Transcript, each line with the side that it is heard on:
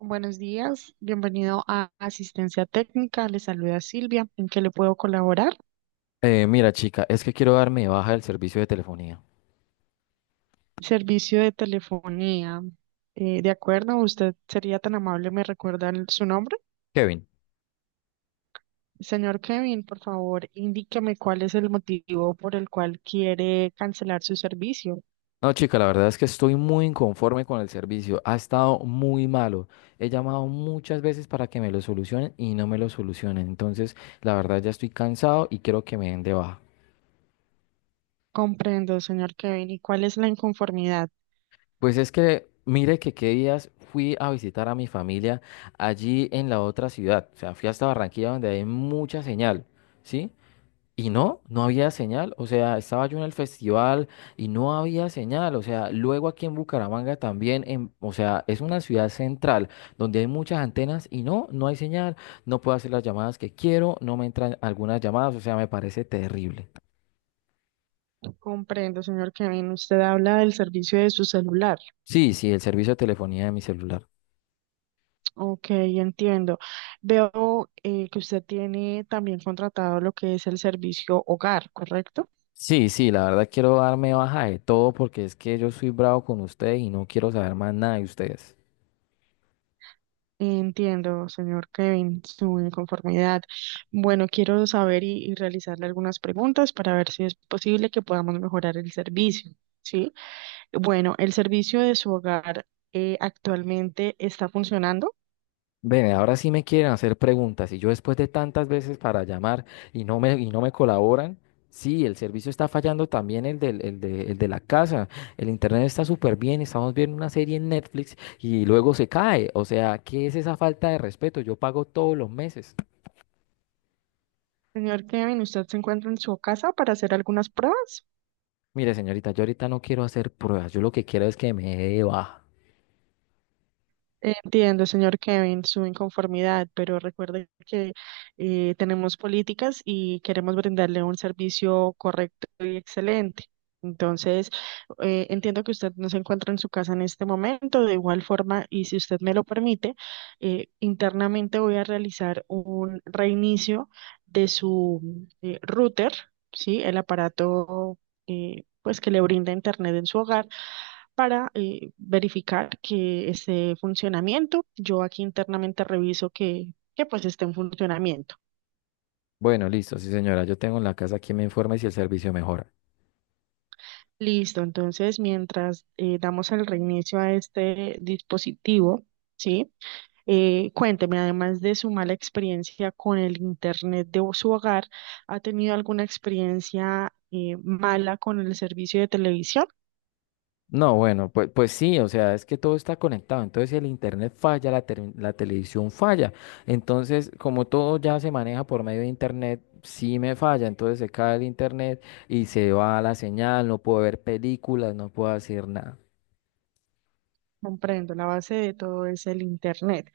right: Buenos días, bienvenido a Asistencia Técnica. Le saluda Silvia. ¿En qué le puedo colaborar?
left: Mira, chica, es que quiero darme de baja del servicio de telefonía.
right: Servicio de telefonía. De acuerdo, usted sería tan amable, ¿me recuerda su nombre?
left: Kevin.
right: Señor Kevin, por favor, indíqueme cuál es el motivo por el cual quiere cancelar su servicio.
left: No, chica, la verdad es que estoy muy inconforme con el servicio. Ha estado muy malo. He llamado muchas veces para que me lo solucionen y no me lo solucionen. Entonces, la verdad ya estoy cansado y quiero que me den de baja.
right: Comprendo, señor Kevin. ¿Y cuál es la inconformidad?
left: Pues es que, mire que qué días fui a visitar a mi familia allí en la otra ciudad. O sea, fui hasta Barranquilla donde hay mucha señal, ¿sí? Y no, no había señal, o sea, estaba yo en el festival y no había señal, o sea, luego aquí en Bucaramanga también, o sea, es una ciudad central donde hay muchas antenas y no, no hay señal, no puedo hacer las llamadas que quiero, no me entran algunas llamadas, o sea, me parece terrible.
right: Comprendo, señor Kevin. Usted habla del servicio de su celular.
left: Sí, sí, el servicio de telefonía de mi celular.
right: Ok, entiendo. Veo que usted tiene también contratado lo que es el servicio hogar, ¿correcto?
left: Sí, sí, la verdad quiero darme baja de todo porque es que yo soy bravo con ustedes y no quiero saber más nada de ustedes.
right: Entiendo, señor Kevin, su inconformidad. Bueno, quiero saber y realizarle algunas preguntas para ver si es posible que podamos mejorar el servicio, ¿sí? Bueno, el servicio de su hogar actualmente está funcionando.
left: Ven, ahora sí me quieren hacer preguntas y yo después de tantas veces para llamar y no me colaboran, sí, el servicio está fallando también el de la casa, el internet está súper bien, estamos viendo una serie en Netflix y luego se cae, o sea, ¿qué es esa falta de respeto? Yo pago todos los meses.
right: Señor Kevin, ¿usted se encuentra en su casa para hacer algunas pruebas?
left: Mire, señorita, yo ahorita no quiero hacer pruebas, yo lo que quiero es que me dé de baja.
right: Entiendo, señor Kevin, su inconformidad, pero recuerde que tenemos políticas y queremos brindarle un servicio correcto y excelente. Entonces, entiendo que usted no se encuentra en su casa en este momento. De igual forma, y si usted me lo permite, internamente voy a realizar un reinicio de su router, ¿sí? El aparato pues que le brinda internet en su hogar para verificar que esté en funcionamiento. Yo aquí internamente reviso que pues esté en funcionamiento.
left: Bueno, listo, sí, señora, yo tengo en la casa quien me informe si el servicio mejora.
right: Listo, entonces mientras damos el reinicio a este dispositivo, ¿sí? Cuénteme, además de su mala experiencia con el internet de su hogar, ¿ha tenido alguna experiencia mala con el servicio de televisión?
left: No, bueno, pues sí, o sea, es que todo está conectado. Entonces, si el internet falla, la televisión falla. Entonces, como todo ya se maneja por medio de internet, sí me falla. Entonces se cae el internet y se va la señal, no puedo ver películas, no puedo hacer nada.
right: Comprendo, la base de todo es el Internet.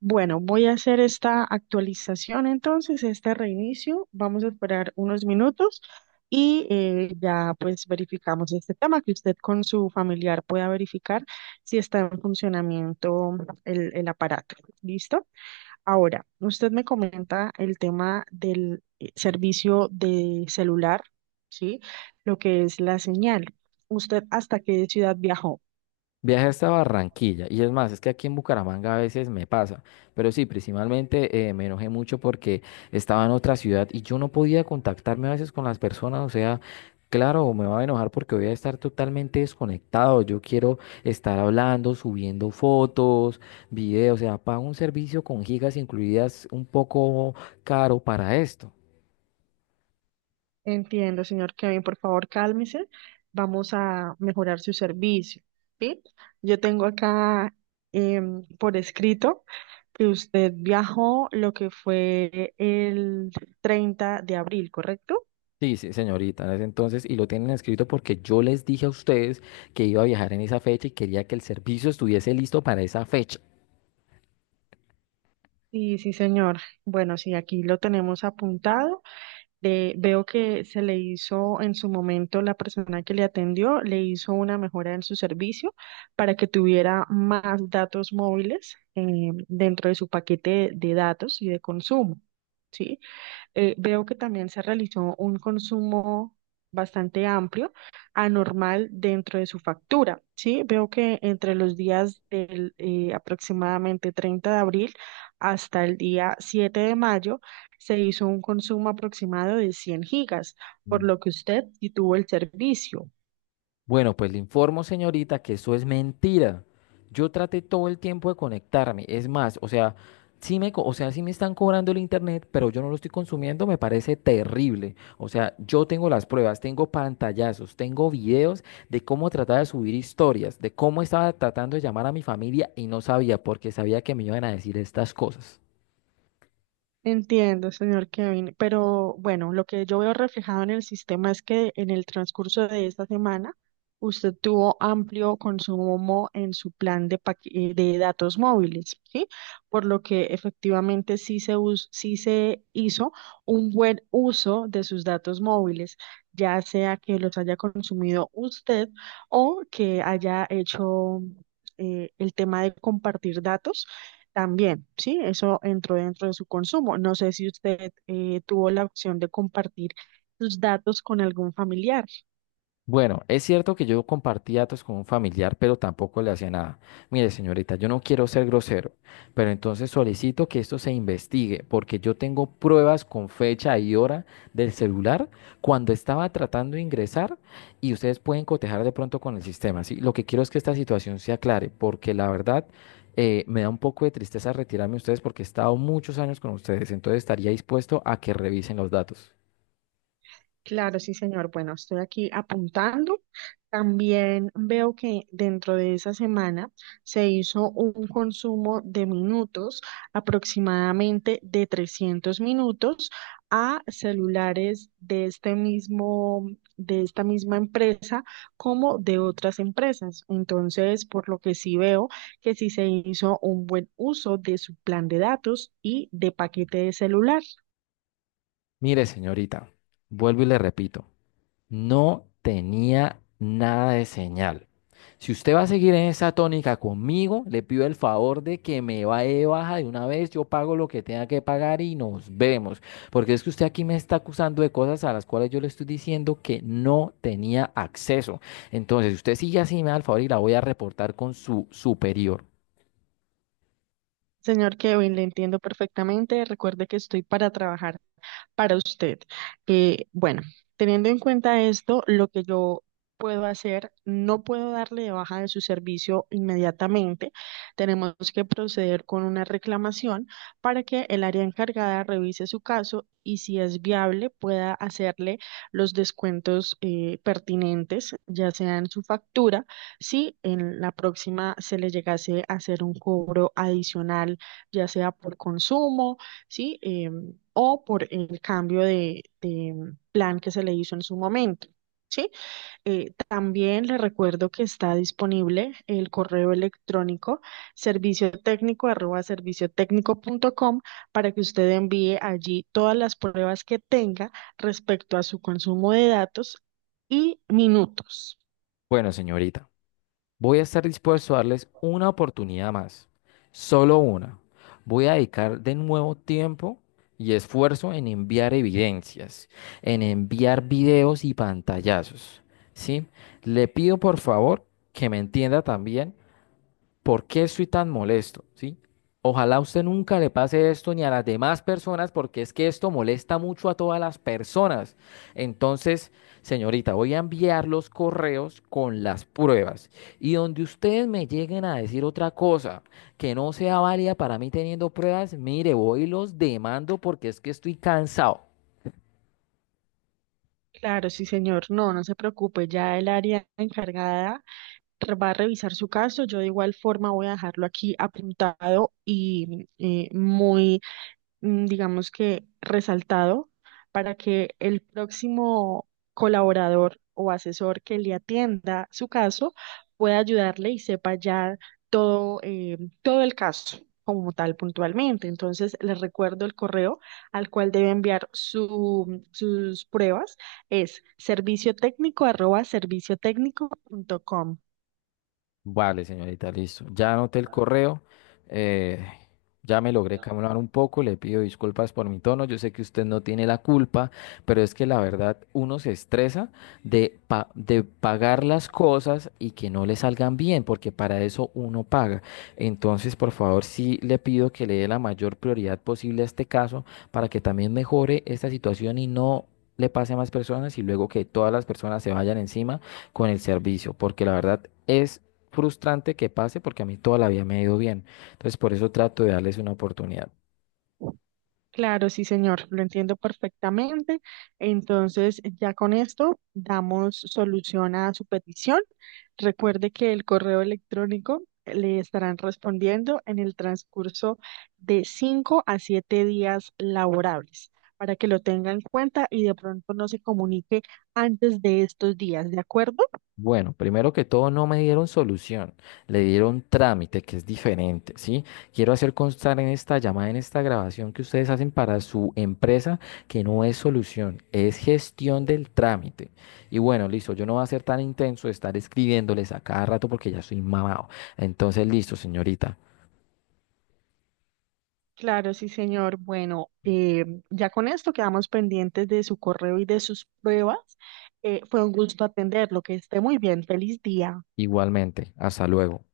right: Bueno, voy a hacer esta actualización entonces, este reinicio. Vamos a esperar unos minutos y ya pues verificamos este tema, que usted con su familiar pueda verificar si está en funcionamiento el aparato. ¿Listo? Ahora, usted me comenta el tema del servicio de celular, ¿sí? Lo que es la señal. ¿Usted hasta qué ciudad viajó?
left: Viaje hasta Barranquilla. Y es más, es que aquí en Bucaramanga a veces me pasa. Pero sí, principalmente me enojé mucho porque estaba en otra ciudad y yo no podía contactarme a veces con las personas. O sea, claro, me va a enojar porque voy a estar totalmente desconectado. Yo quiero estar hablando, subiendo fotos, videos. O sea, pago un servicio con gigas incluidas un poco caro para esto.
right: Entiendo, señor Kevin, por favor, cálmese. Vamos a mejorar su servicio, ¿sí? Yo tengo acá por escrito que usted viajó lo que fue el 30 de abril, ¿correcto?
left: Sí, sí, señorita, en ese entonces, y lo tienen escrito porque yo les dije a ustedes que iba a viajar en esa fecha. Y quería que el servicio estuviese listo para esa fecha.
right: Sí, sí, señor. Bueno, sí, aquí lo tenemos apuntado. Veo que se le hizo en su momento la persona que le atendió, le hizo una mejora en su servicio para que tuviera más datos móviles dentro de su paquete de datos y de consumo, ¿sí? Veo que también se realizó un consumo bastante amplio, anormal dentro de su factura, ¿sí? Veo que entre los días del aproximadamente 30 de abril hasta el día 7 de mayo se hizo un consumo aproximado de 100 gigas, por lo que usted sí tuvo el servicio.
left: Bueno, pues le informo, señorita, que eso es mentira. Yo traté todo el tiempo de conectarme. Es más, o sea, o sea, sí me están cobrando el internet, pero yo no lo estoy consumiendo, me parece terrible. O sea, yo tengo las pruebas, tengo pantallazos, tengo videos de cómo trataba de subir historias, de cómo estaba tratando de llamar a mi familia y no sabía porque sabía que me iban a decir estas cosas.
right: Entiendo, señor Kevin, pero bueno, lo que yo veo reflejado en el sistema es que en el transcurso de esta semana usted tuvo amplio consumo en su plan de datos móviles, ¿sí? Por lo que efectivamente sí se hizo un buen uso de sus datos móviles, ya sea que los haya consumido usted o que haya hecho el tema de compartir datos también, sí, eso entró dentro de su consumo. No sé si usted tuvo la opción de compartir sus datos con algún familiar.
left: Bueno, es cierto que yo compartí datos con un familiar, pero tampoco le hacía nada. Mire, señorita, yo no quiero ser grosero, pero entonces solicito que esto se investigue, porque yo tengo pruebas con fecha y hora del celular cuando estaba tratando de ingresar y ustedes pueden cotejar de pronto con el sistema, ¿sí? Lo que quiero es que esta situación se aclare, porque la verdad me da un poco de tristeza retirarme de ustedes porque he estado muchos años con ustedes, entonces estaría dispuesto a que revisen los datos.
right: Claro, sí, señor. Bueno, estoy aquí apuntando. También veo que dentro de esa semana se hizo un consumo de minutos, aproximadamente de 300 minutos, a celulares de este mismo, de esta misma empresa como de otras empresas. Entonces, por lo que sí veo que sí se hizo un buen uso de su plan de datos y de paquete de celular.
left: Mire, señorita, vuelvo y le repito. No tenía nada de señal. Si usted va a seguir en esa tónica conmigo, le pido el favor de que me vaya de baja de una vez, yo pago lo que tenga que pagar y nos vemos. Porque es que usted aquí me está acusando de cosas a las cuales yo le estoy diciendo que no tenía acceso. Entonces, si usted sigue así, me da el favor y la voy a reportar con su superior.
right: Señor Kevin, le entiendo perfectamente. Recuerde que estoy para trabajar para usted. Bueno, teniendo en cuenta esto, lo que yo puedo hacer, no puedo darle de baja de su servicio inmediatamente. Tenemos que proceder con una reclamación para que el área encargada revise su caso y si es viable pueda hacerle los descuentos pertinentes, ya sea en su factura, si en la próxima se le llegase a hacer un cobro adicional, ya sea por consumo. ¿Sí? O por el cambio de plan que se le hizo en su momento. ¿Sí? También le recuerdo que está disponible el correo electrónico servicio técnico arroba servicio técnico punto com para que usted envíe allí todas las pruebas que tenga respecto a su consumo de datos y minutos.
left: Bueno, señorita. Voy a estar dispuesto a darles una oportunidad más, solo una. Voy a dedicar de nuevo tiempo y esfuerzo en enviar evidencias, en enviar videos y pantallazos, ¿sí? Le pido por favor que me entienda también. ¿Por qué estoy tan molesto? ¿Sí? Ojalá a usted nunca le pase esto ni a las demás personas porque es que esto molesta mucho a todas las personas. Entonces, señorita, voy a enviar los correos con las pruebas y donde ustedes me lleguen a decir otra cosa que no sea válida para mí teniendo pruebas, mire, voy y los demando porque es que estoy cansado.
right: Claro, sí, señor. No, no se preocupe. Ya el área encargada va a revisar su caso. Yo de igual forma voy a dejarlo aquí apuntado y muy, digamos que resaltado para que el próximo colaborador o asesor que le atienda su caso pueda ayudarle y sepa ya todo el caso como tal puntualmente. Entonces, les recuerdo el correo al cual debe enviar sus pruebas. Es serviciotecnico@serviciotecnico.com.
left: Vale, señorita, listo. Ya anoté el correo. eh, ya me logré calmar un poco. Le pido disculpas por mi tono. Yo sé que usted no tiene la culpa, pero es que la verdad uno se estresa de pagar las cosas y que no le salgan bien, porque para eso uno paga. Entonces, por favor, sí le pido que le dé la mayor prioridad posible a este caso para que también mejore esta situación y no le pase a más personas y luego que todas las personas se vayan encima con el servicio, porque la verdad es frustrante que pase porque a mí toda la vida me ha ido bien. Entonces, por eso trato de darles una oportunidad.
right: Claro, sí, señor, lo entiendo perfectamente. Entonces, ya con esto damos solución a su petición. Recuerde que el correo electrónico le estarán respondiendo en el transcurso de 5 a 7 días laborables para que lo tenga en cuenta y de pronto no se comunique antes de estos días, ¿de acuerdo?
left: Bueno, primero que todo, no me dieron solución, le dieron trámite, que es diferente, ¿sí? Quiero hacer constar en esta llamada, en esta grabación que ustedes hacen para su empresa, que no es solución, es gestión del trámite. Y bueno, listo, yo no voy a ser tan intenso de estar escribiéndoles a cada rato porque ya soy mamado. Entonces, listo, señorita,
right: Claro, sí, señor. Bueno, ya con esto quedamos pendientes de su correo y de sus pruebas. Fue un gusto atenderlo. Que esté muy bien. Feliz día.
left: igualmente, hasta luego.